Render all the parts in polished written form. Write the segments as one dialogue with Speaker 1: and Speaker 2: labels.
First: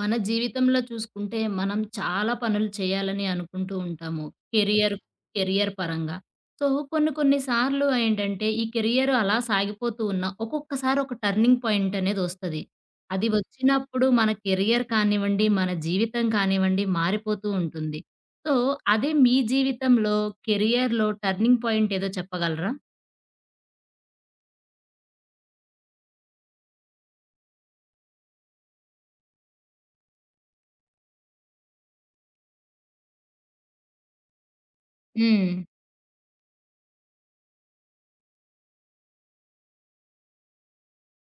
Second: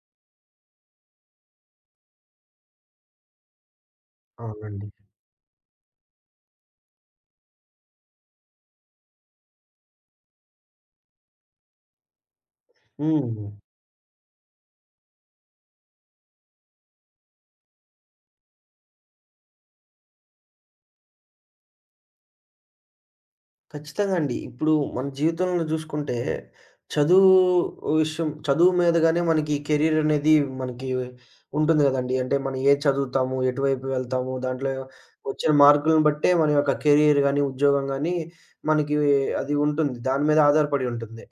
Speaker 1: మన జీవితంలో చూసుకుంటే మనం చాలా పనులు చేయాలని అనుకుంటూ ఉంటాము.
Speaker 2: అవునండి.
Speaker 1: కెరియర్ కెరియర్ పరంగా. సో, కొన్ని కొన్ని సార్లు ఏంటంటే ఈ కెరియర్ అలా సాగిపోతూ ఉన్న ఒక్కొక్కసారి ఒక టర్నింగ్ పాయింట్ అనేదొస్తది. అది
Speaker 2: హ్మ్.
Speaker 1: వచ్చినప్పుడు మన కెరియర్ కానివ్వండి, మన జీవితం కానివ్వండి మారిపోతూ ఉంటుంది. సో, అదే మీ జీవితంలో కెరియర్‌లో టర్నింగ్ పాయింట్ ఏదో చెప్పగలరా?
Speaker 2: ఖచ్చితంగా అండి. ఇప్పుడు మన జీవితంలో జూసుకుంటే, చదువు చదువు మీదగానే మనకి కెరీర్ అనేది మనకి ఉంటుంది గదండీ. అంటే మనం ఏది చదువుతాము, ఎటువైపు వెళ్తాము, దాంట్లో
Speaker 1: హ్మ్.
Speaker 2: వచ్చిన మార్కులను బట్టే మన యొక్క కెరీర్ గాని, ఉద్యోగం గాని మనకి అది ఉంటుంది. దాని మీద ఆధారపడి ఉంటుంది.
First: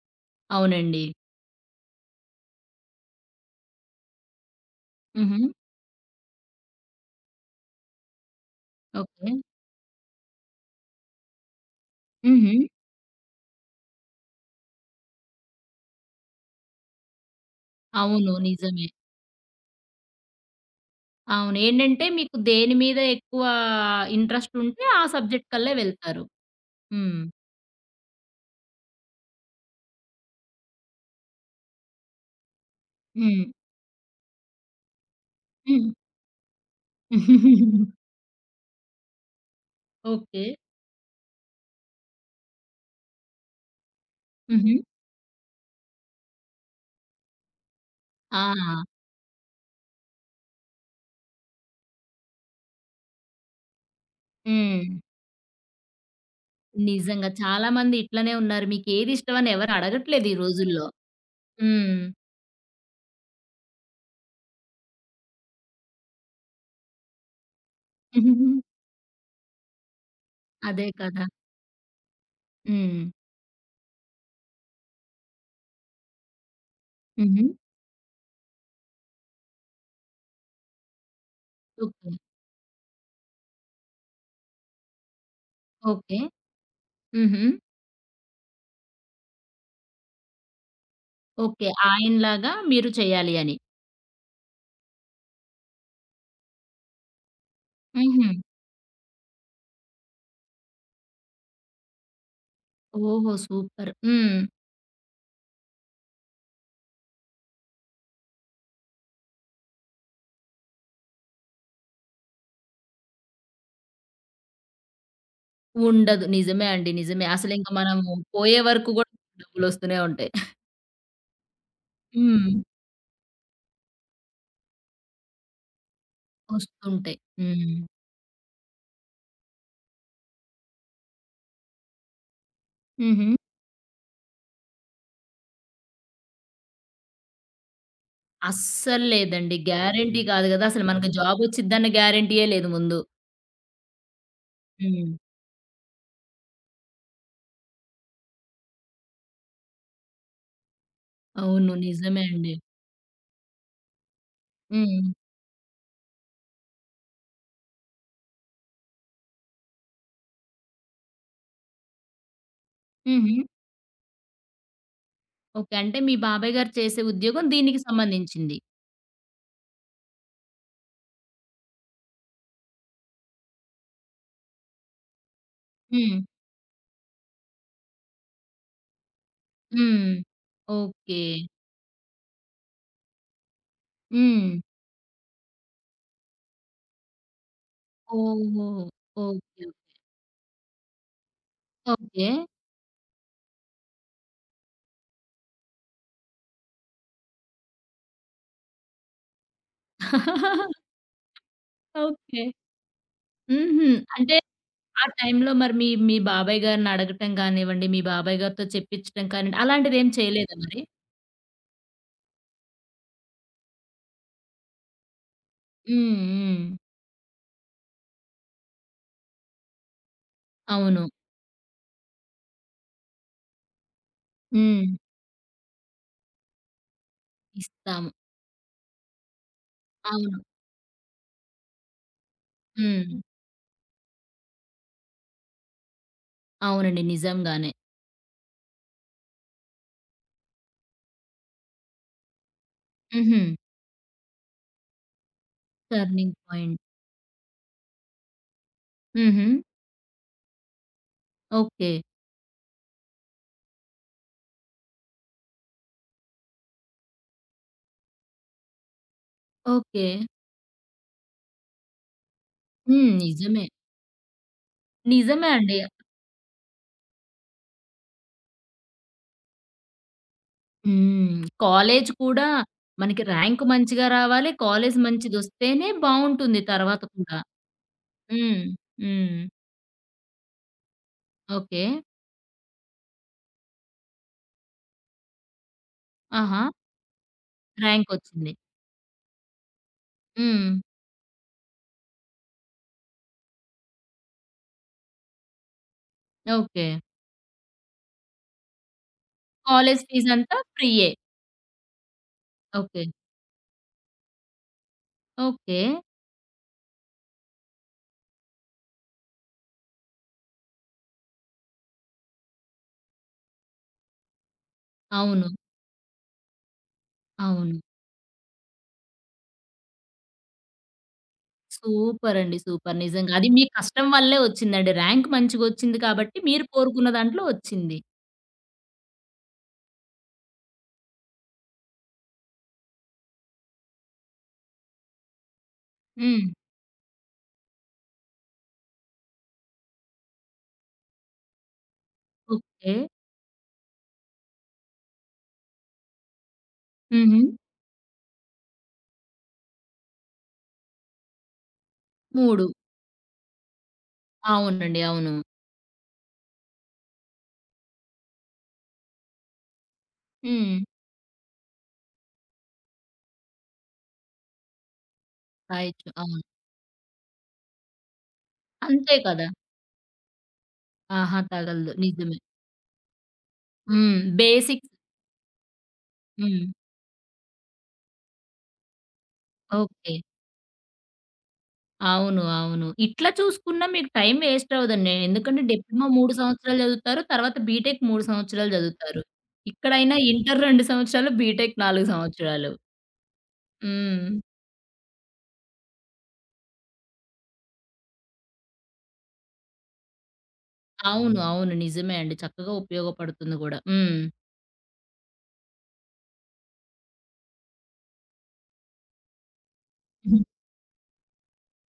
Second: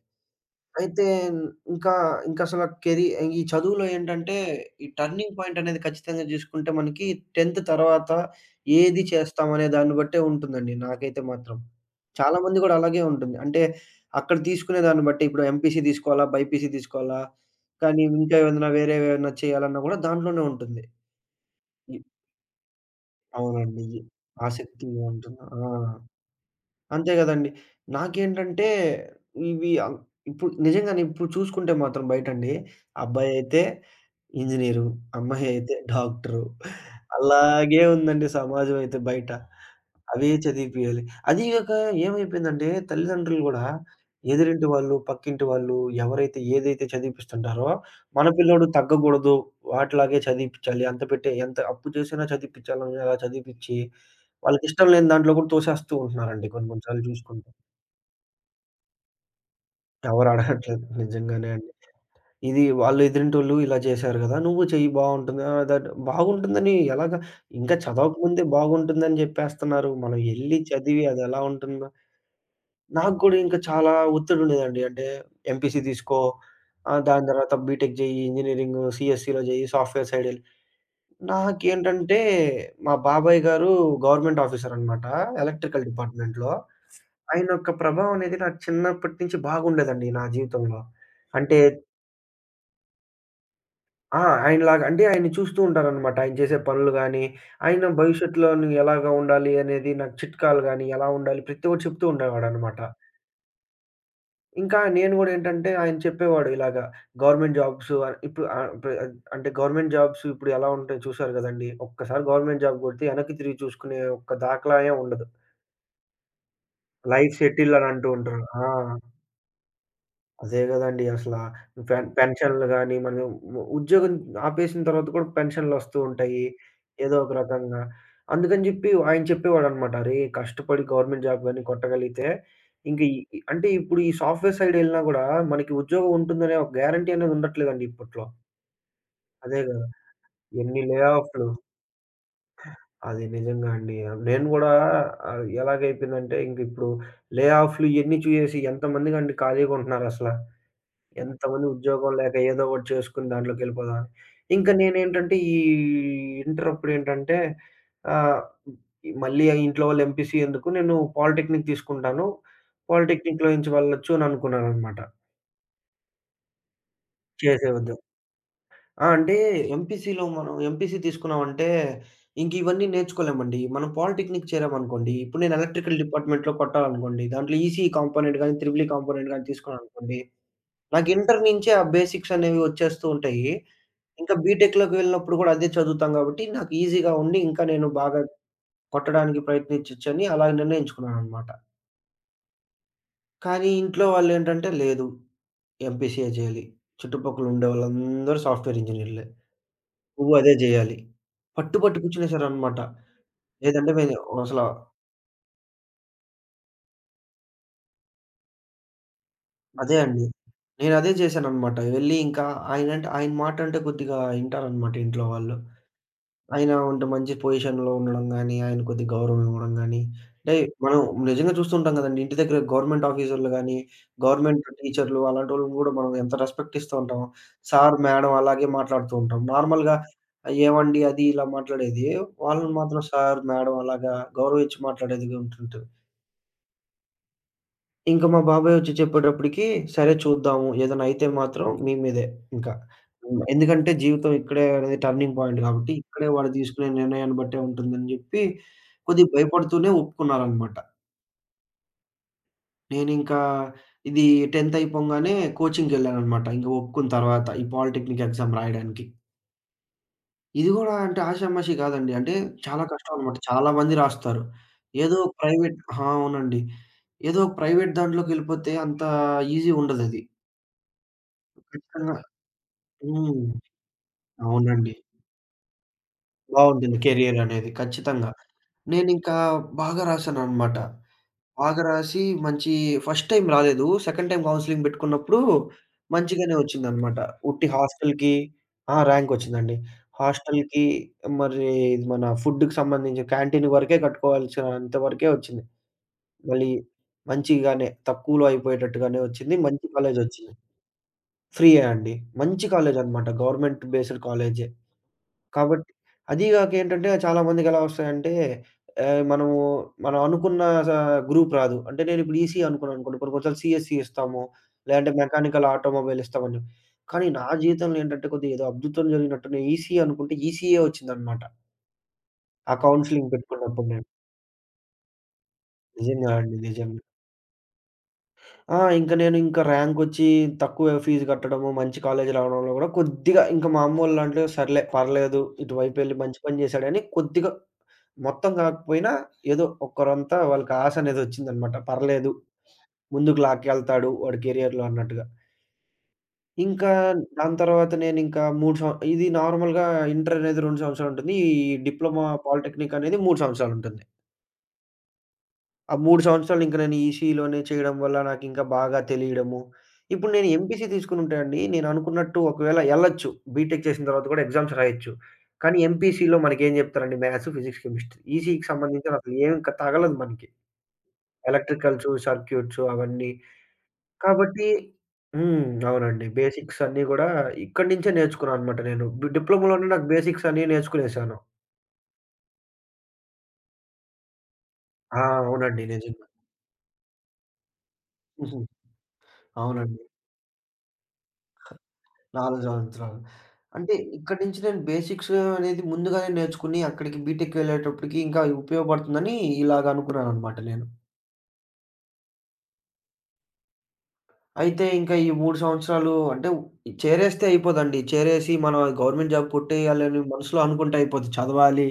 Speaker 1: అవునండి.
Speaker 2: అయితే ఇంకా, ఇంకసల కెరీ ఈ చదువులో ఏంటంటే, ఈ టర్నింగ్
Speaker 1: హుహు.
Speaker 2: పాయింటనేది ఖచ్చితంగా జూసుకుంటే మనకి 10థ్ తర్వాత ఏది
Speaker 1: ఓకే.
Speaker 2: చేస్తామనే దాన్ని బట్టే ఉంటుందండి. నాకైతే మాత్రం చాలా
Speaker 1: హుహు.
Speaker 2: మంది గూడా అలాగే ఉంటుంది. అంటే, అక్కడ తీసుకునే దాన్ని బట్టి ఇప్పుడు ఎంపీసీ తీసుకోవాలా? బైపీసీ తీసుకోవాలా? కానీ
Speaker 1: అవును.
Speaker 2: ఇంకా ఏదైనా
Speaker 1: నిజమే.
Speaker 2: వేరేవేవన్నా చేయాలన్నా గూడా దాంట్లోనే ఉంటుంది.
Speaker 1: అవును.
Speaker 2: ఇ
Speaker 1: ఏంటంటే మీకు దేని మీద ఎక్కువ
Speaker 2: అవునండి.
Speaker 1: ఇంట్రెస్ట్ ఉంటే ఆ
Speaker 2: ఆసక్తిగా ఉంటుంది.
Speaker 1: సబ్జెక్ట్
Speaker 2: ఆ!
Speaker 1: కల్లే వెళ్తారు.
Speaker 2: అంతే
Speaker 1: హ్మ్.
Speaker 2: గదండీ. నాకేంటంటే ఇవి ఇప్పుడు నిజంగానే ఇప్పుడు చూసుకుంటే మాత్రం బయటండి.
Speaker 1: హ్మ్.
Speaker 2: అబ్బాయయితే ఇంజినీరు, అమ్మాయయితే
Speaker 1: హ్మ్.
Speaker 2: డాక్టరు. అలాగే ఉందండి సమాజం అయితే బయట. అవే
Speaker 1: ఓకే.
Speaker 2: చదివిపియాలి. అదీ గాక ఏమైపోయిందంటే తల్లిదండ్రులు గూడా ఎదురింటి
Speaker 1: హుహు.
Speaker 2: వాళ్ళు, పక్కింటి వాళ్ళు ఎవరైతే ఏదైతే చదివిపిస్తుంటారో, మన పిల్లోడు
Speaker 1: ఆ!
Speaker 2: తగ్గకూడదు. వాటిలాగే చదివిపిచ్చాలి. అంత పెట్టే ఎంత అప్పు చేసినా చదివిపిచ్చాలని అలా చదివిపిచ్చి,
Speaker 1: హ్మ్.
Speaker 2: వాళ్ళకిష్టం లేని దాంట్లో కూడా తోసేస్తూ ఉంటున్నారండి కొన్ని కొన్ని సార్లు
Speaker 1: నిజంగా
Speaker 2: చూసుకుంటే.
Speaker 1: చాలా మంది ఇట్లనే ఉన్నారు. మీకేది ఇష్టమని ఎవరు అడగట్లేదు
Speaker 2: ఎవరు
Speaker 1: ఈ
Speaker 2: అడగట్లేదు.
Speaker 1: రోజుల్లో.
Speaker 2: నిజంగానే అండి.
Speaker 1: హ్మ్.
Speaker 2: ఇది వాళ్ళు ఎదురింటోళ్ళు ఇలా చేశారు గదా! నువ్వు చెయ్యి బావుంటుంది. దట్ బాగుంటుందని ఎలాగా? ఇంకా చదవకముందే బాగుంటుందని జెప్పేస్తున్నారు. మనం ఎళ్లి
Speaker 1: అదే
Speaker 2: చదివి
Speaker 1: కదా!
Speaker 2: అదెలా ఉంటుందో.
Speaker 1: హ్మ్.
Speaker 2: నాకు గూడా ఇంకా చాలా ఒత్తిడుండేదండి. అంటే ఎంపీసీ తీసుకో, దాని
Speaker 1: హుహు.
Speaker 2: తర్వాత బీటెక్ జెయ్యి, ఇంజినీరింగు, సీఎస్‌సీలో జెయ్యి, సాఫ్ట్‌వేర్ సైడ్ ఎల్.
Speaker 1: ఓకే.
Speaker 2: నాకేంటంటే మా బాబాయ్ గారు గవర్నమెంట్ ఆఫీసరనమాట. Electrical
Speaker 1: okay.
Speaker 2: డిపార్ట్‌మెంట్‌లో.
Speaker 1: హుహు.
Speaker 2: ఆయన యొక్క ప్రభావం అనేది నాకు చిన్నప్పటి నుంచి బాగుండేదండి నా జీవితంలో. అంటే
Speaker 1: ఓకే. ఆయనలాగా మీరు చేయాలి అని.
Speaker 2: ఆ! ఆయనలాగా అంటే ఆయన్ని చూస్తూ ఉంటాననమాట. ఆయన చేసే పనులు గానీ, ఆయన
Speaker 1: హుహు.
Speaker 2: భవిష్యత్తులోని ఎలాగా ఉండాలి అనేది నాకు చిట్కాలు గానీ, ఎలా ఉండాలి ప్రతి ఒక్కటి చెప్తూ ఉండేవాడనమాట.
Speaker 1: ఓహో! సూపర్. హ్మ్.
Speaker 2: ఇంకా నేను గూడా ఏంటంటే ఆయన చెప్పేవాడు ఇలాగా గవర్నమెంట్ జాబ్స్. ఇప్పుడు అంటే గవర్నమెంట్ జాబ్స్ ఇప్పుడు ఎలా ఉంటాయో చూసారు గదండీ! ఒక్కసారి గవర్నమెంట్ జాబ్ గొడితే ఎనక్కి తిరిగి చూసుకునే ఒక్క దాఖలా ఏం ఉండదు.
Speaker 1: ఉండదు. నిజమే అండి. నిజమే.
Speaker 2: లైఫ్
Speaker 1: అసలింక
Speaker 2: సెటిల్ అని అంటూ
Speaker 1: మనము
Speaker 2: ఉంటారు.
Speaker 1: పోయే
Speaker 2: ఆ!
Speaker 1: వరకు గూడా డబ్బులొస్తూనే ఉంటాయి.
Speaker 2: అదే గదండీ అసల.
Speaker 1: హ్మ్.
Speaker 2: పెన్షన్లు గాని, మనం ఉద్యోగం ఆపేసిన తర్వాత కూడా పెన్షన్‌లొస్తూ ఉంటాయి. ఏదో
Speaker 1: వస్తుంటాయి.
Speaker 2: ఒక
Speaker 1: హ్మ్.
Speaker 2: రకంగా. అందుకని జెప్పి ఆయన చెప్పేవాడనమాట. "అరేయ్! కష్టపడి గవర్నమెంట్ జాబ్ గాని కొట్టగలిగితే ఇంక ఈ"
Speaker 1: హుహు.
Speaker 2: అంటే ఇప్పుడు ఈ సాఫ్ట్‌వేర్ సైడ్ ఎళ్ళినా గూడా మనకి ఉద్యోగం ఉంటుందనే ఒక గ్యారంటీ అనేది ఉండట్లేదండి ఇప్పట్లో.
Speaker 1: అస్సలు లేదండి.
Speaker 2: అదే గదా!
Speaker 1: గ్యారంటీ కాదు గదా!
Speaker 2: ఎన్ని
Speaker 1: అసలు
Speaker 2: లే
Speaker 1: మనకు
Speaker 2: ఆఫ్‌లు.
Speaker 1: జాబొచ్చిద్దన్న గ్యారంటీయే లేదు ముందు.
Speaker 2: అది నిజంగా అండి. నేను గూడా
Speaker 1: హ్మ్.
Speaker 2: ఎలాగైపోయిందంటే ఇంకిప్పుడు లే ఆఫ్‌లు ఇయన్నీ చూసేసి ఎంతమందికండి ఖాళీగుంటున్నారసల. ఎంతమంది
Speaker 1: అవును.
Speaker 2: ఉద్యోగం
Speaker 1: నిజమే
Speaker 2: లేక
Speaker 1: అండి.
Speaker 2: ఏదో ఒకటి చేసుకొని దాంట్లోకెళ్ళిపోదాం అని. ఇంకా
Speaker 1: హ్మ్.
Speaker 2: నేనేంటంటే ఈ ఇంటర్ అప్పుడేంటంటే, ఆహ్, మళ్ళీ ఆ ఇంట్లో వాళ్ళు ఎంపీసీ ఎందుకు నేను పాలిటెక్నిక్ తీసుకుంటాను.
Speaker 1: హుహు.
Speaker 2: పాలిటెక్నిక్‌లో నుంచి వెళ్ళొచ్చు అని అనుకున్నాననమాట.
Speaker 1: ఓకే. అంటే మీ బాబాయ్ గారు చేసే ఉద్యోగం
Speaker 2: చేసే
Speaker 1: దీనికి
Speaker 2: ఉద్యో
Speaker 1: సంబంధించింది.
Speaker 2: ఆ! అంటే ఎంపీసీలో మనం ఎంపీసీ తీసుకున్నామంటే ఇంక ఇవన్నీ నేర్చుకోలేమండి. మనం పాలిటెక్నిక్ చేరామనుకోండి, ఇప్పుడు నేను ఎలక్ట్రికల్
Speaker 1: హ్మ్.
Speaker 2: డిపార్ట్‌మెంట్‌లో కొట్టాలనుకోండి, దాంట్లో ఈసీఈ కాంపోనెంట్ గాని, త్రిబుల్ ఈ కాంపోనెంట్ గాని
Speaker 1: హ్మ్.
Speaker 2: తీసుకున్నాననుకోండి, నాకు
Speaker 1: ఓకే.
Speaker 2: ఇంటర్ నుంచే ఆ బేసిక్స్ అనేవి వచ్చేస్తూ ఉంటాయి. ఇంకా
Speaker 1: హ్మ్.
Speaker 2: బీటెక్‌లోకి వెళ్ళినప్పుడు కూడా అదే చదువుతాం గాబట్టి, నాకు ఈజీగా ఉండి ఇంకా నేను బాగా
Speaker 1: ఓహో!
Speaker 2: కొట్టడానికి
Speaker 1: ఓకే.
Speaker 2: ప్రయత్నిచొచ్చని అలా నిర్ణయించుకున్నాననమాట.
Speaker 1: ఓకే.
Speaker 2: కానీ ఇంట్లో వాళ్ళేంటంటే, "లేదు ఎంపీసీఏ జేయాలి. చుట్టుపక్కల ఉండే వాళ్ళందరూ సాఫ్ట్‌వేర్ ఇంజినీర్‌లే.
Speaker 1: ఓకే.
Speaker 2: నువ్వు అదే జేయాలి." పట్టు పట్టి కూర్చునేసారనమాట.
Speaker 1: హుహు.
Speaker 2: లేదంటే నేను
Speaker 1: అంటే
Speaker 2: అసల
Speaker 1: ఆ టైంలో మరి మీ మీ బాబాయ్ గారిని అడగటం కానివ్వండి, మీ బాబాయ్ గారితో చెప్పించడం కానివ్వండి,
Speaker 2: అదే
Speaker 1: అలాంటిదేం
Speaker 2: అండి.
Speaker 1: చేయలేదా మరి?
Speaker 2: నేనదే జేశాననమాట. వెళ్లి ఇంకా ఆయనంటే ఆయన మాటంటే కొద్దిగా ఇంటారనమాట ఇంట్లో వాళ్ళు.
Speaker 1: హ్మ్. హ్మ్.
Speaker 2: ఆయన ఉంటే మంచి పొజిషన్‌లో ఉండడం గాని, ఆయన కొద్దిగా గౌరవం ఇవ్వడం గాని, అంటే మనం
Speaker 1: అవును.
Speaker 2: నిజంగా చూస్తుంటాం గదండీ! ఇంటి దగ్గర గవర్నమెంట్ ఆఫీసర్‌లు గాని, గవర్నమెంట్
Speaker 1: హ్మ్.
Speaker 2: టీచర్‌లు అలాంటోళ్ళని గూడా మనం ఎంత రెస్పెక్ట్ ఇస్తూ ఉంటాం. సార్,
Speaker 1: ఇస్తాము.
Speaker 2: మేడం అలాగే మాట్లాడుతూ ఉంటాం. నార్మల్‌గా
Speaker 1: అవును.
Speaker 2: ఏవండి అది ఇలా మాట్లాడేది, వాళ్ళని మాత్రం
Speaker 1: హ్మ్.
Speaker 2: సార్, మేడం అలాగా గౌరవించి మాట్లాడేదిగా ఉంటుంటది.
Speaker 1: అవునండి. నిజంగానే.
Speaker 2: ఇంక మా బాబాయ్ ఒచ్చి చెప్పేటప్పటికి, సరే చూద్దాము. ఏదైనా అయితే మాత్రం మీ మీదే ఇంకా.
Speaker 1: హుహు.
Speaker 2: హ్మ్. ఎందుకంటే జీవితం ఇక్కడే అనేది టర్నింగ్ పాయింట్ కాబట్టి, ఇక్కడే
Speaker 1: టర్నింగ్
Speaker 2: వాడు
Speaker 1: పాయింట్.
Speaker 2: తీసుకునే నిర్ణయాన్ని బట్టే ఉంటుందని జెప్పి, కొద్దిగా
Speaker 1: హుహు.
Speaker 2: భయపడుతూనే ఒప్పుకున్నారనమాట.
Speaker 1: ఓకే.
Speaker 2: నేనింకా ఇది 10థ్ అయిపోంగానే కోచింగ్‌కెళ్ళాననమాట. ఇంక ఒప్పుకున్న తర్వాత ఈ పాలిటెక్నిక్ ఎగ్జామ్ రాయడానికి.
Speaker 1: ఓకే.
Speaker 2: ఇది గూడా అంటే ఆషామాషీ కాదండి. అంటే చాలా
Speaker 1: హ్మ్.
Speaker 2: కష్టం అనమాట.
Speaker 1: నిజమే.
Speaker 2: చాలా మంది రాస్తారు. ఏదో ఒక
Speaker 1: నిజమే అండి.
Speaker 2: ప్రైవేట్ ఆ! అవునండి. ఏదో ఒక ప్రైవేట్ దాంట్లోకెళ్ళిపోతే అంత ఈజీ ఉండదది.
Speaker 1: హ్మ్. కాలేజ్
Speaker 2: ఖచ్చితంగా.
Speaker 1: కూడా మనకి
Speaker 2: హ్మ్.
Speaker 1: ర్యాంక్ మంచిగా రావాలి.
Speaker 2: అవునండి.
Speaker 1: కాలేజ్ మంచిదొస్తేనే బావుంటుంది
Speaker 2: బావుంటుంది
Speaker 1: తర్వాత కూడా.
Speaker 2: కెరియర్ అనేది ఖచ్చితంగా.
Speaker 1: హ్మ్.
Speaker 2: నేనింకా
Speaker 1: హ్మ్.
Speaker 2: బాగా రాశాననమాట.
Speaker 1: ఓకే.
Speaker 2: బాగా రాసి మంచి ఫస్ట్ టైమ్ రాలేదు. సెకండ్ టైమ్ కౌన్సెలింగ్ పెట్టుకున్నప్పుడు మంచిగానే
Speaker 1: ఆహా!
Speaker 2: వచ్చిందనమాట. ఉట్టి హాస్టల్‌కి
Speaker 1: ర్యాంకొచ్చింది.
Speaker 2: ఆ! ర్యాంక్ వచ్చిందండి.
Speaker 1: హ్మ్.
Speaker 2: హాస్టల్‌కి మరి ఇది మన ఫుడ్‌కి సంబంధించిన క్యాంటీన్ వరకే కట్టుకోవాల్సినంత వరకే వచ్చింది. మళ్ళీ
Speaker 1: ఓకే.
Speaker 2: మంచిగానే తక్కువలో అయిపోయేటట్టుగానే వచ్చింది. మంచి
Speaker 1: కాలేజ్
Speaker 2: కాలేజొచ్చింది.
Speaker 1: ఫీజంతా ఫ్రీయే.
Speaker 2: ఫ్రీయే అండి. మంచి
Speaker 1: ఓకే.
Speaker 2: కాలేజనమాట. గవర్నమెంట్ బేస్డ్ కాలేజే.
Speaker 1: ఓకే.
Speaker 2: కాబట్టి అదీ గాక ఏంటంటే చాలామందికెలా వస్తాయంటే ఆహ్, మనము మనం అనుకున్న స గ్రూప్ రాదు. అంటే నేనిప్పుడు ఈసీఈ అనుకున్నాననుకోండి. కొన్ని కొన్ని సార్లు సీఎస్‌సీ ఇస్తాము. లేదంటే
Speaker 1: అవును.
Speaker 2: మెకానికల్ ఆటోమొబైల్ ఇస్తామని చెప్పి. కానీ నా
Speaker 1: అవును.
Speaker 2: జీవితంలో ఏంటంటే కొద్దిగా ఏదో అద్భుతం జరిగినట్టు నేను ఈసీఈ అనుకుంటే ఈసీఈయే వచ్చిందనమాట.
Speaker 1: సూపరండి.
Speaker 2: ఆ
Speaker 1: సూపర్.
Speaker 2: కౌన్సెలింగ్
Speaker 1: నిజంగా. అది మీ
Speaker 2: పెట్టుకున్నప్పుడు
Speaker 1: కష్టం
Speaker 2: నేను.
Speaker 1: వల్లే వచ్చిందండి. ర్యాంక్ మంచిగొచ్చింది
Speaker 2: నిజంగా
Speaker 1: కాబట్టి
Speaker 2: అండి.
Speaker 1: మీరు
Speaker 2: నిజంగా.
Speaker 1: కోరుకున్న దాంట్లో వచ్చింది.
Speaker 2: ఆ! ఇంక నేను ఇంకా ర్యాంకొచ్చి తక్కువ ఫీజు కట్టడము, మంచి కాలేజీ రావడంలో గూడా కొద్దిగా ఇంక మా అమ్మోళ్ళంటే సర్లే పర్లేదు ఇటువైపెళ్లి మంచి
Speaker 1: హ్మ్.
Speaker 2: పని జేశాడని కొద్దిగా మొత్తం గాకపోయినా ఏదో ఒక్కరంతా వాళ్ళకి ఆశనేదొచ్చిందనమాట. పర్లేదు
Speaker 1: ఓకే.
Speaker 2: ముందుకు లాక్కెళ్తాడు వాడి కెరియర్‌లో అన్నట్టుగా. ఇంకా
Speaker 1: హుహు.
Speaker 2: దాని తర్వాత నేనింకా 3 ఇది నార్మల్‌గా ఇంటరనేది 2 సంవత్సరాలుంటుంది. ఈ డిప్లొమా
Speaker 1: 3
Speaker 2: పాలిటెక్నిక్ అనేది 3 సంవత్సరాలుంటుంది.
Speaker 1: అవునండి. అవును.
Speaker 2: ఆ 3 సంవత్సరాలు ఇంక నేను ఈసీలోనే చేయడం వల్ల నాకింకా బాగా తెలియడము. ఇప్పుడు నేను
Speaker 1: హ్మ్.
Speaker 2: ఎంపీసీ తీసుకునుంటే అండి, నేననుకున్నట్టు ఒకవేళ ఎళ్ళొచ్చు. బీటెక్ చేసిన తర్వాత కూడా ఎగ్జామ్స్ రాయొచ్చు. కానీ
Speaker 1: రాయొచ్చు.
Speaker 2: ఎంపీసీలో
Speaker 1: అవును.
Speaker 2: మనకేం జెప్తారండి మ్యాథ్స్, ఫిజిక్స్, కెమిస్ట్రీ. ఈసీకి సంబంధించిన
Speaker 1: అంతే
Speaker 2: అసలు
Speaker 1: కదా!
Speaker 2: ఏం తగలదు మనకి.
Speaker 1: ఆహా! తగలదు.
Speaker 2: ఎలక్ట్రికల్సు,
Speaker 1: నిజమే.
Speaker 2: సర్క్యూట్సు అవన్నీ.
Speaker 1: హ్మ్.
Speaker 2: కాబట్టి
Speaker 1: బేసిక్స్.
Speaker 2: హ్మ్. అవునండి.
Speaker 1: హ్మ్.
Speaker 2: బేసిక్స్ అన్నీ గూడా ఇక్కడి నుంచే నేర్చుకున్నాననమాట నేను. డిప్లొమాలోనే నాకు
Speaker 1: ఓకే.
Speaker 2: బేసిక్స్ అన్నీ నేర్చుకునేసాను.
Speaker 1: అవును. అవును. ఇట్లా చూసుకున్నా మీకు టైం వేస్ట్ అవ్వదండి.
Speaker 2: ఆ!
Speaker 1: ఎందుకంటే
Speaker 2: అవునండి.
Speaker 1: డిప్లొమా
Speaker 2: నిజంగా.
Speaker 1: 3 సంవత్సరాలు చదువుతారు. తర్వాత బీటెక్ 3
Speaker 2: హుహు.
Speaker 1: సంవత్సరాలు చదువుతారు.
Speaker 2: అవునండి.
Speaker 1: ఇక్కడైనా ఇంటర్ 2 సంవత్సరాలు, బీటెక్ 4
Speaker 2: 4
Speaker 1: సంవత్సరాలు.
Speaker 2: సంవత్సరాలు. అంటే
Speaker 1: హ్మ్.
Speaker 2: ఇక్కడి నుంచి నేను బేసిక్స్ అనేది ముందుగానే నేర్చుకుని అక్కడికి బీటెక్‌కి వెళ్ళేటప్పటికి ఇంకా ఉపయోగపడుతుందని ఇలాగ అనుకున్నాననమాట నేను.
Speaker 1: అవును. అవును. నిజమే అండి. చక్కగా ఉపయోగపడుతుంది గూడా. హ్మ్.
Speaker 2: అయితే ఇంకా ఈ 3 సంవత్సరాలు అంటే చేరేస్తే అయిపోదండి. చేరేసి మనం గవర్నమెంట్ జాబ్ కొట్టేయాలని మనసులో అనుకుంటే అయిపోదు. చదవాలి,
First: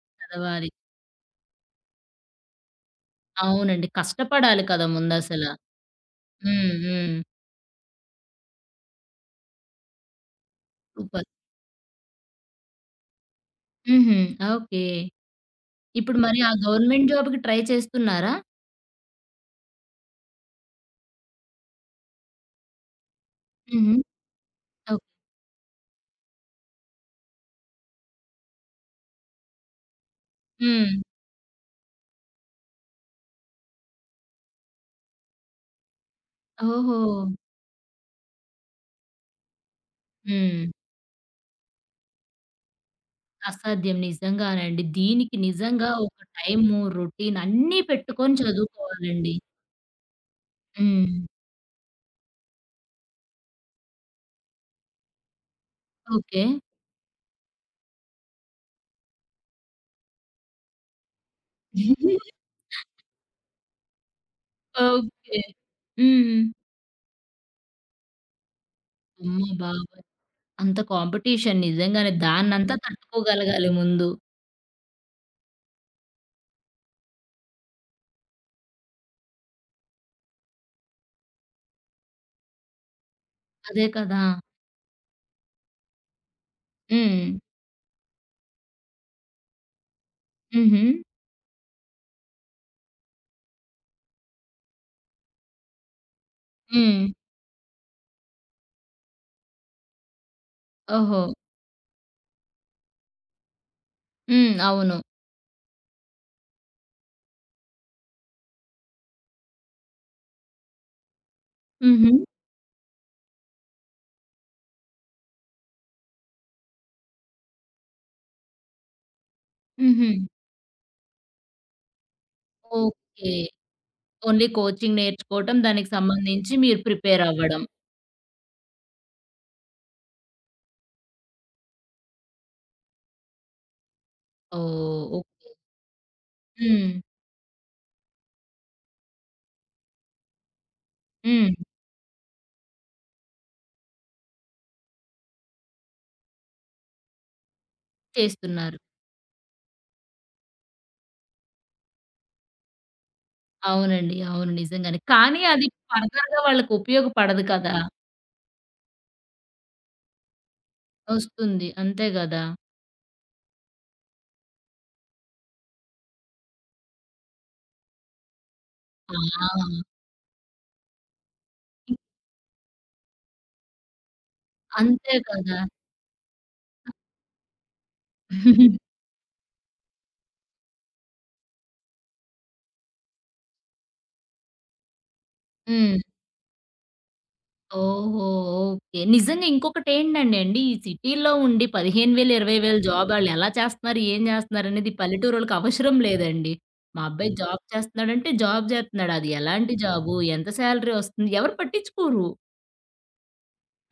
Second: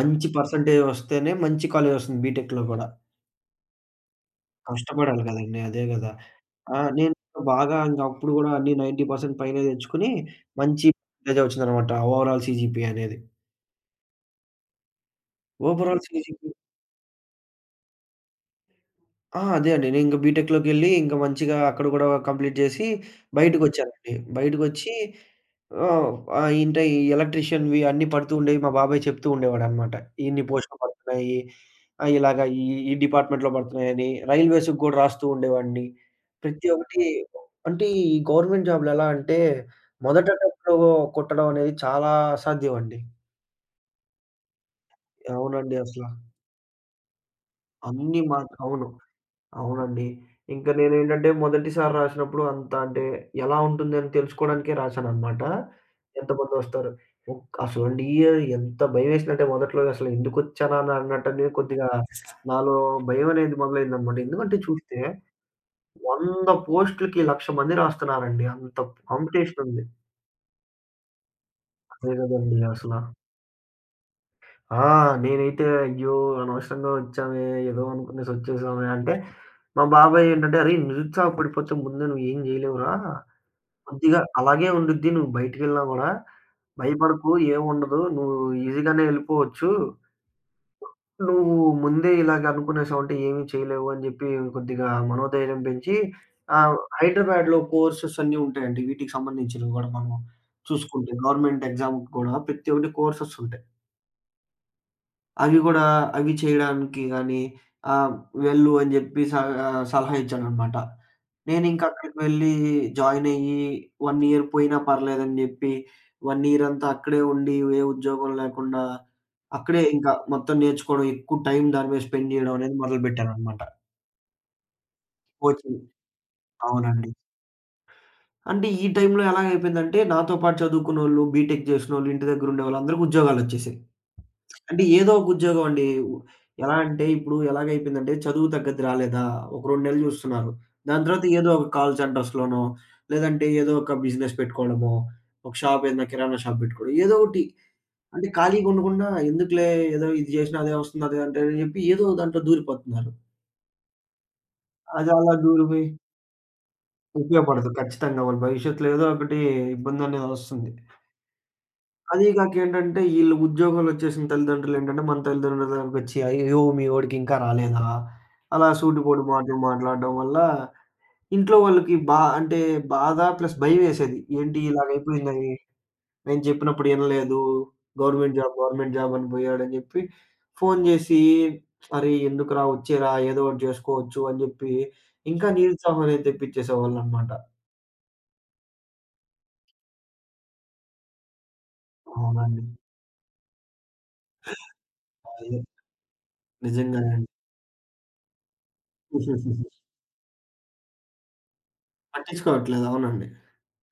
Speaker 2: మంచి
Speaker 1: చదవాలి.
Speaker 2: పర్సెంటేజ్ వస్తేనే మంచి కాలేజ్ వస్తుంది బీటెక్‌లో గూడా.
Speaker 1: అవునండి. కష్టపడాలి కదా!
Speaker 2: కష్టపడాలి
Speaker 1: ముందసల.
Speaker 2: గదండీ! అదే గదా!
Speaker 1: హ్మ్.
Speaker 2: ఆ! నేను
Speaker 1: హ్మ్.
Speaker 2: బాగా ఇంకా అప్పుడు గూడా అన్ని 90% పైనే తెచ్చుకొని మంచి
Speaker 1: సూపర్.
Speaker 2: పర్సెంటేజే వచ్చిందనమాట. ఓవరాల్ సీజీపీఏ అనేది.
Speaker 1: హుహు. ఓకే.
Speaker 2: ఓవరాల్
Speaker 1: ఇప్పుడు మరి
Speaker 2: సీజీపీ
Speaker 1: ఆ గవర్నమెంట్ జాబ్‌కి ట్రై చేస్తున్నారా?
Speaker 2: ఆ! అదే అండి. నేను ఇంక బీటెక్‌లోకెళ్ళి ఇంక మంచిగా అక్కడ గూడా కంప్లీట్ జేసి
Speaker 1: హుహు.
Speaker 2: బయటకొచ్చానండి. బయటకొచ్చి
Speaker 1: ఓకే.
Speaker 2: ఆ! ఇంటే ఈ ఎలక్ట్రీషియన్‌వి అన్నీ పడుతూ ఉండేవి. మా బాబాయ్ చెప్తూ ఉండేవాడనమాట. ఇన్ని పోస్టులు
Speaker 1: హ్మ్.
Speaker 2: పడుతున్నాయి. ఆహ్, ఇలాగ ఈ, ఈ డిపార్ట్‌మెంట్‌లో పడుతున్నాయని. రైల్వేస్‌కి గూడా రాస్తూ ఉండేవాడిని. ప్రతి ఒక్కటి
Speaker 1: ఓహో!
Speaker 2: అంటే ఈ గవర్నమెంట్ జాబ్‌లు ఎలా అంటే మొదట
Speaker 1: హ్మ్.
Speaker 2: అటెంప్ట్‌లో కొట్టడం అనేది చాలా అసాధ్యం అండి.
Speaker 1: అసాధ్యం. నిజంగానండి. దీనికి
Speaker 2: అవునండి
Speaker 1: నిజంగా
Speaker 2: అసల.
Speaker 1: ఒక టైము, రొటీన్ అన్నీ
Speaker 2: అన్నీ
Speaker 1: పెట్టుకొని
Speaker 2: మా అవును.
Speaker 1: చదువుకోవాలండి.
Speaker 2: అవునండి. ఇంకా
Speaker 1: హ్మ్.
Speaker 2: నేనేంటంటే మొదటిసారి రాసినప్పుడు అంత అంటే ఎలా ఉంటుందని తెలుసుకోవడానికే రాశాననమాట.
Speaker 1: ఓకే.
Speaker 2: ఎంతమందొస్తారు? అసలండి ఎంత భయమేసిందంటే మొదట్లో అసలు ఎందుకొచ్చానా అని అన్నట్టనే కొద్దిగా నాలో భయం అనేది మొదలైందనమాట. ఎందుకంటే చూస్తే
Speaker 1: ఓకే. హ్మ్.
Speaker 2: 100 పోస్టులకి 1,00,000 మంది రాస్తున్నారండి. అంత
Speaker 1: అమ్మ
Speaker 2: కాంపిటీషన్ ఉంది.
Speaker 1: బాబోయ్! అంత కాంపిటీషన్ నిజంగానే.
Speaker 2: అదే గదండీ
Speaker 1: దాన్నంతా
Speaker 2: అసల.
Speaker 1: తట్టుకోగలగాలి ముందు.
Speaker 2: ఆ! నేనైతే అయ్యో! అనవసరంగా వచ్చామే ఏదో అనుకునేసి వచ్చేసామే అంటే మా బాబాయ్ ఏంటంటే "అరేయ్ నిరుత్సాహపడిపోతే ముందే నువ్వేం జేయలేవురా."
Speaker 1: అదే
Speaker 2: కొద్దిగా
Speaker 1: కదా!
Speaker 2: అలాగే ఉండిద్ది. నువ్వు బయటికెళ్ళినా గూడా
Speaker 1: హ్మ్.
Speaker 2: భయపడకు ఏముండదు. నువ్వు ఈజీగానే ఎళ్ళిపోవచ్చు.
Speaker 1: హుహు.
Speaker 2: నువ్వు ముందే ఇలాగ అనుకునేసావంటే ఏమి చేయలేవు అని జెప్పి కొద్దిగా మనోధైర్యం పెంచి
Speaker 1: హ్మ్.
Speaker 2: హైదరాబాద్‌లో కోర్సెస్ అన్నీ ఉంటాయండి. వీటికి సంబంధించినవి గూడా మనం చూసుకుంటే
Speaker 1: ఓహో!
Speaker 2: గవర్నమెంట్ ఎగ్జామ్‌కి గూడా ప్రతి ఒక్కటి కోర్సెస్ ఉంటాయి.
Speaker 1: హ్మ్. అవును.
Speaker 2: అవి గూడా అవి చేయడానికి గానీ, ఆహ్, వెళ్ళు అని జెప్పి సలహా ఇచ్చాడనమాట. నేనింక
Speaker 1: హుహు.
Speaker 2: అక్కడికి వెళ్ళి జాయినయ్యి 1 ఇయర్ పోయినా పర్లేదని జెప్పి, 1 ఇయర్ అంతా అక్కడే ఉండి ఏ ఉద్యోగం లేకుండా, అక్కడే
Speaker 1: హుహు.
Speaker 2: ఇంకా మొత్తం నేర్చుకోవడం, ఎక్కువ టైం దాని మీద స్పెండ్ జేయడం అనేది
Speaker 1: ఓకే.
Speaker 2: మొదలుపెట్టాననమాట.
Speaker 1: ఓన్లీ కోచింగ్ నేర్చుకోవటం,
Speaker 2: కోచింగ్.
Speaker 1: దానికి సంబంధించి మీరు
Speaker 2: అవునండి.
Speaker 1: ప్రిపేర్ అవ్వడం.
Speaker 2: అంటే ఈ టైంలో ఎలాగైపోయిందంటే, నాతో పాటు చదువుకున్నోళ్ళు, బీటెక్ జేసినోళ్ళు, ఇంటి దగ్గరుండే వాళ్ళు అందరికి ఉద్యోగాలొచ్చేసాయి. అంటే
Speaker 1: ఓహ్!
Speaker 2: ఏదో ఒక
Speaker 1: ఓకే.
Speaker 2: ఉద్యోగం అండి. ఎలా
Speaker 1: హ్మ్.
Speaker 2: అంటే ఇప్పుడు ఎలాగైపోయిందంటే చదువు తగ్గది రాలేదా, ఒక 2 నెలలు చూస్తున్నారు. దాని తర్వాత ఏదో
Speaker 1: హ్మ్.
Speaker 2: ఒక కాల్ సెంటర్స్‌లోనో, లేదంటే ఏదో ఒక బిజినెస్ పెట్టుకోవడమో, ఒక షాప్ ఏదైనా కిరాణా షాప్ పెట్టుకోవడం ఏదో ఒకటి. అంటే ఖాళీగా
Speaker 1: చేస్తున్నారు.
Speaker 2: ఉండకుండా ఎందుకులే ఏదో ఇది చేసినా అదే వస్తుంది అదే అంటే అని చెప్పి ఏదో దాంట్లో దూరిపోతున్నారు.
Speaker 1: అవునండి. అవును. నిజంగానే.
Speaker 2: అది అలా
Speaker 1: కానీ అది
Speaker 2: దూరిపోయి
Speaker 1: ఫర్దర్‌గా వాళ్ళకి ఉపయోగపడదు
Speaker 2: ఉపయోగపడదు.
Speaker 1: కదా!
Speaker 2: ఖచ్చితంగా వాళ్ళ భవిష్యత్తులో ఏదో ఒకటి ఇబ్బందనేది వస్తుంది.
Speaker 1: ఒస్తుంది. అంతే
Speaker 2: అదీ
Speaker 1: గదా!
Speaker 2: గాకేంటంటే, ఈళ్ళు ఉద్యోగాలొచ్చేసిన తల్లిదండ్రులేంటంటే, మన తల్లిదండ్రుల దగ్గరకొచ్చి, "అయ్యో! మీ వోడికి ఇంకా రాలేదా?" అలా సూటిపోటి మాటలు
Speaker 1: ఆ!
Speaker 2: మాట్లాడడం వల్ల, ఇంట్లో వాళ్ళకి అంటే, బాధ ప్లస్ భయమేసేది. ఏంటి
Speaker 1: అంతే
Speaker 2: ఇలాగయిపోయిందని,
Speaker 1: కదా!
Speaker 2: నేను చెప్పినప్పుడు ఇనలేదు, గవర్నమెంట్ జాబ్, గవర్నమెంట్ జాబ్ అని బోయాడని జెప్పి, ఫోను జేసి, "అరే! ఎందుకురా వచ్చేరా, ఏదో ఒకటి జేసుకోవచ్చు" అని జెప్పి, ఇంకా
Speaker 1: హ్మ్.
Speaker 2: నిరుత్సాహం అనేది తెప్పిచ్చేసేవాళ్ళనమాట.
Speaker 1: ఓహో! ఓకే. నిజంగా ఇంకొకటేంటండి అండి, ఈ సిటీలో ఉండి 15,000,
Speaker 2: అవునండి.
Speaker 1: 20,000 జాబ్ ఆళ్ళెలా చేస్తన్నారు, ఏం చేస్తన్నారనేది పల్లెటూరోళ్ళకి
Speaker 2: అదే.
Speaker 1: అవసరం లేదండి. మా
Speaker 2: నిజంగానే అండి.
Speaker 1: అబ్బాయి జాబ్ చేస్తున్నాడంటే జాబ్ చేస్తున్నాడు. అది ఎలాంటి జాబు, ఎంత సాలరీ ఒస్తుంది, ఎవరు పట్టించుకోరు.
Speaker 2: పట్టిచ్చుకోవట్లేదు. అవునండి.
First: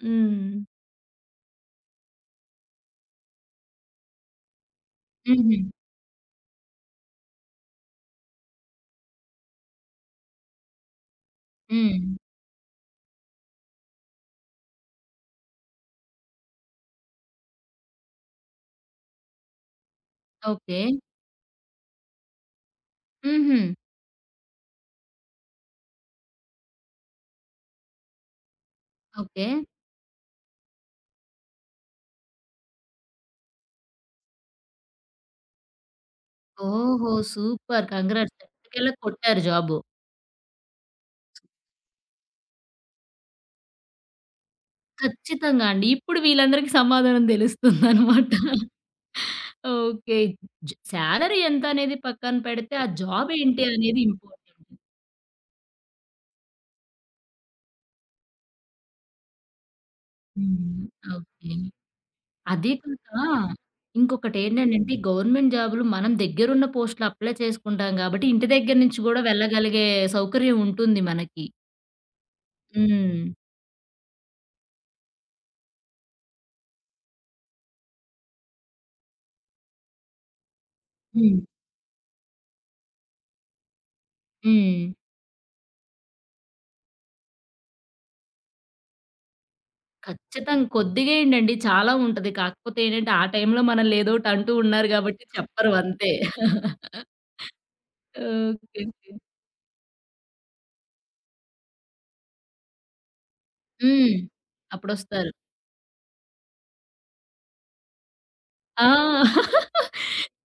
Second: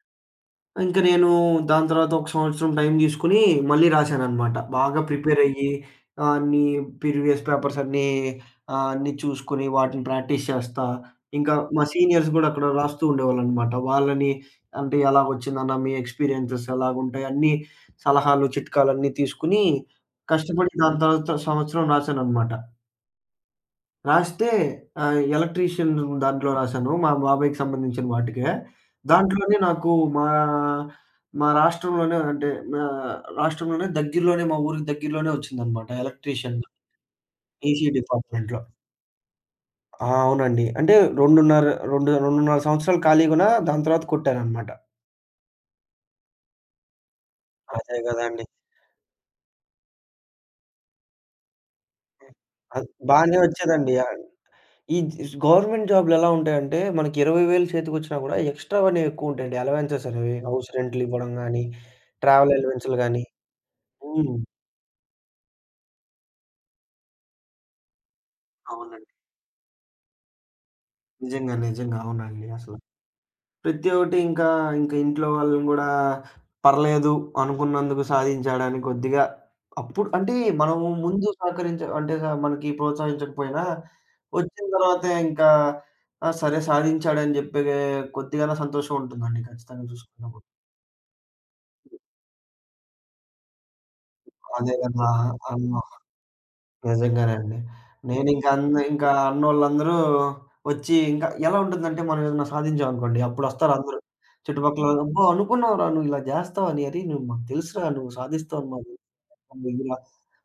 Speaker 1: హ్మ్.
Speaker 2: ఇంక నేను దాని తర్వాత ఒక సంవత్సరం టైం తీసుకొని మళ్ళీ రాశాననమాట. బాగా
Speaker 1: హుహు.
Speaker 2: ప్రిపేరయ్యి అన్నీ ప్రీవియస్ పేపర్స్ అన్నీ చూసుకొని వాటిని ప్రాక్టీస్ చేస్తా. ఇంకా మా
Speaker 1: హ్మ్.
Speaker 2: సీనియర్స్ గూడా అక్కడ రాస్తూ ఉండేవాళ్ళనమాట. వాళ్ళని అంటే ఎలాగొచ్చిందన్న మీ ఎక్స్‌పీరియన్సెస్ ఎలాగుంటాయి అన్నీ సలహాలు, చిట్కాలన్నీ తీసుకొని కష్టపడి
Speaker 1: ఓకే.
Speaker 2: దాని తర్వాత సంవత్సరం రాశాననమాట.
Speaker 1: హుహు.
Speaker 2: రాస్తే ఎలక్ట్రీషియన్ దాంట్లో రాశాను. మా బాబాయికి సంబంధించిన వాటికే.
Speaker 1: ఓకే.
Speaker 2: దాంట్లోనే నాకు మా మా రాష్ట్రంలోనే అంటే మా రాష్ట్రంలోనే దగ్గరలోనే మా ఊరికి దగ్గరలోనే వచ్చిందనమాట. ఎలక్ట్రీషియన్
Speaker 1: ఓహో!
Speaker 2: EC
Speaker 1: super. కంగ్రాట్స్.
Speaker 2: డిపార్ట్మెంట్‌లో.
Speaker 1: ఎట్టకేలకు కొట్టారు జాబు.
Speaker 2: ఆ! అవునండి. అంటే 2:30 రెండు 2:30 సంవత్సరాలు ఖాళీగున్నా దాని తర్వాత కొట్టాననమాట.
Speaker 1: ఖచ్చితంగా అండి. ఇప్పుడు వీళ్ళందరికీ సమాధానం
Speaker 2: అదే
Speaker 1: తెలుస్తుందనమాట.
Speaker 2: గదండీ!
Speaker 1: ఓకే. జ సాలరీ ఎంతనేది
Speaker 2: హ్మ్.
Speaker 1: పక్కన పెడితే, ఆ
Speaker 2: అది
Speaker 1: జాబ్
Speaker 2: బానే
Speaker 1: ఏంటి
Speaker 2: వచ్చేదండి.
Speaker 1: అనేది ఇంపార్టెంట్.
Speaker 2: ఈ గవర్నమెంట్ జాబ్‌లెలా ఉంటాయంటే, మనకి 20,000 చేతికొచ్చినా గూడా ఎక్స్‌ట్రావనేవి ఎక్కువుంటాయండి. అలవెన్సెస్ అనేవి. హౌస్
Speaker 1: హ్మ్.
Speaker 2: రెంట్‌లు ఇవ్వడం
Speaker 1: ఓకే.
Speaker 2: గానీ, ట్రావెల్
Speaker 1: అదే
Speaker 2: అలవెన్స్‌లు
Speaker 1: కాక
Speaker 2: గానీ. హ్మ్.
Speaker 1: ఇంకొకటేంటంటే గవర్నమెంట్ జాబులు మనం దగ్గరున్న పోస్టులు అప్లై చేసుకుంటాం గాబట్టి, ఇంటి దగ్గర నుంచి
Speaker 2: అవునండి.
Speaker 1: గూడా వెళ్ళగలిగే సౌకర్యం ఉంటుంది మనకి.
Speaker 2: నిజంగా. నిజంగా. అవునండి అసల.
Speaker 1: హ్మ్.
Speaker 2: ప్రతి ఒక్కటి ఇంకా, ఇంకా ఇంట్లో వాళ్ళని గూడా పర్లేదు అనుకున్నందుకు సాధించాడని కొద్దిగా అప్పుడు అంటే మనము ముందు
Speaker 1: హ్మ్.
Speaker 2: సహకరించ అంటే స మనకి ప్రోత్సహించకపోయినా, వచ్చిన
Speaker 1: హ్మ్.
Speaker 2: తర్వాత ఇంకా ఆ! సరే సాధించాడని జెప్పే కొద్దిగానా సంతోషం ఉంటుందండి ఖచ్చితంగా చూసుకున్నప్పుడు.
Speaker 1: ఖచ్చితంగా. కొద్దిగా ఏంటండి చాలా ఉంటది. కాకపోతే ఏంటంటే, ఆ టైంలో మనల్ని ఏదో ఒకటి అంటూ
Speaker 2: అదే
Speaker 1: ఉన్నారు
Speaker 2: కదా!
Speaker 1: గాబట్టి చెప్పరు
Speaker 2: అన్నో
Speaker 1: అంతే.
Speaker 2: నిజంగానండి.
Speaker 1: ఓకే.
Speaker 2: నేనింక అన్ని
Speaker 1: ఓకే.
Speaker 2: ఇంకా అన్నోళ్ళందరూ వచ్చి ఇంకా ఎలా ఉంటుందంటే మనం ఏదైనా సాధించామనుకోండి అప్పుడొస్తారందరూ.
Speaker 1: హ్మ్.
Speaker 2: చుట్టుపక్కల "అబ్బా!
Speaker 1: అప్పుడొస్తారు.
Speaker 2: అనుకున్నావురా నువ్వు ఇలా జేస్తావని. అరేయ్! నువ్వు మాకు తెలుసురా నువ్వు సాధిస్తావని
Speaker 1: ఆ!
Speaker 2: మాకు తెలుసు. ఇదిరా"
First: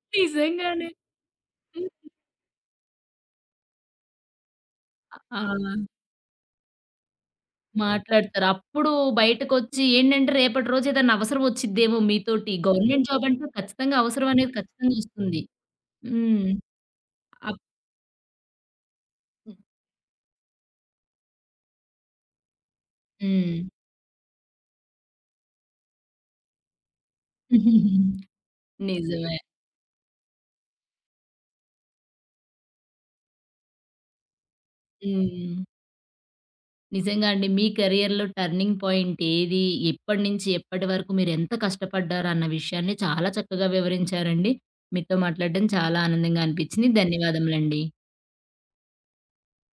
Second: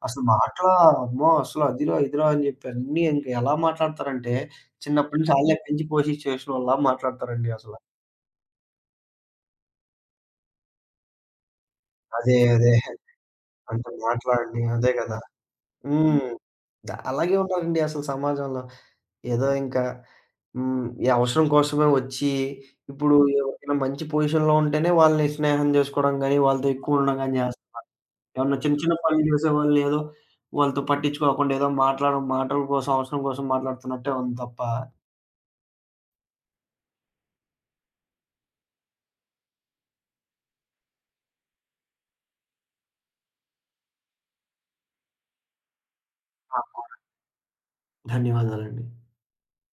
Speaker 2: అసలు మాటలా
Speaker 1: నిజంగానే.
Speaker 2: అమ్మో! అసలు
Speaker 1: హ్మ్.
Speaker 2: అదిరా, ఇదిరా అని జెప్పి అన్నీ ఇంక ఎలా మాట్లాడతారంటే చిన్నప్పటి నుంచి
Speaker 1: ఆ!
Speaker 2: ఆళ్ళే పెంచి పోషించి చేసినోళ్ళలా మాట్లాడతారండి అసల.
Speaker 1: మాట్లాడతారు. అప్పుడు బయటకొచ్చి ఏంటంటే, రేపటి రోజు ఏదైనా అవసరం వచ్చిద్దేమో
Speaker 2: అదే.
Speaker 1: మీతోటి.
Speaker 2: అదే.
Speaker 1: గవర్నమెంట్ జాబ్ అంటే
Speaker 2: అంటే
Speaker 1: ఖచ్చితంగా అవసరం
Speaker 2: మాటలా
Speaker 1: అనేది
Speaker 2: అండి. అదే
Speaker 1: ఖచ్చితంగా
Speaker 2: గదా!
Speaker 1: వస్తుంది.
Speaker 2: హ్మ్.
Speaker 1: హ్మ్.
Speaker 2: అలాగే
Speaker 1: అప్
Speaker 2: ఉన్నారండి అసలు సమాజంలో. ఏదో ఇంకా హ్మ్. ఈ అవసరం కోసమే వచ్చి, ఇప్పుడు
Speaker 1: హ్మ్.
Speaker 2: ఎవరికైనా మంచి పొజిషన్‌లో ఉంటేనే వాళ్ళని స్నేహం జేసుకోవడం గాని, వాళ్ళతో ఎక్కువ ఉండడం గాని జేస్తున్నారు. ఏమన్నా చిన్న చిన్న పనులు
Speaker 1: నిజమే.
Speaker 2: జేసేవాళ్ళు ఏదో వాళ్ళతో పట్టించుకోకుండా ఏదో మాటల కోసం, అవసరం కోసం మాట్లాడుతున్నట్టే ఉంది తప్ప
Speaker 1: హ్మ్. నిజంగా అండి. మీ కెరియర్‌లో టర్నింగ్ పాయింట్ ఏది? ఎప్పటి నుంచి ఎప్పటి వరకు మీరెంత కష్టపడ్డారు అన్న విషయాన్ని చాలా చక్కగా వివరించారండి. మీతో మాట్లాడడం చాలా ఆనందంగా అనిపించింది.
Speaker 2: అవును.
Speaker 1: ధన్యవాదములండి.
Speaker 2: ధన్యవాదాలండి.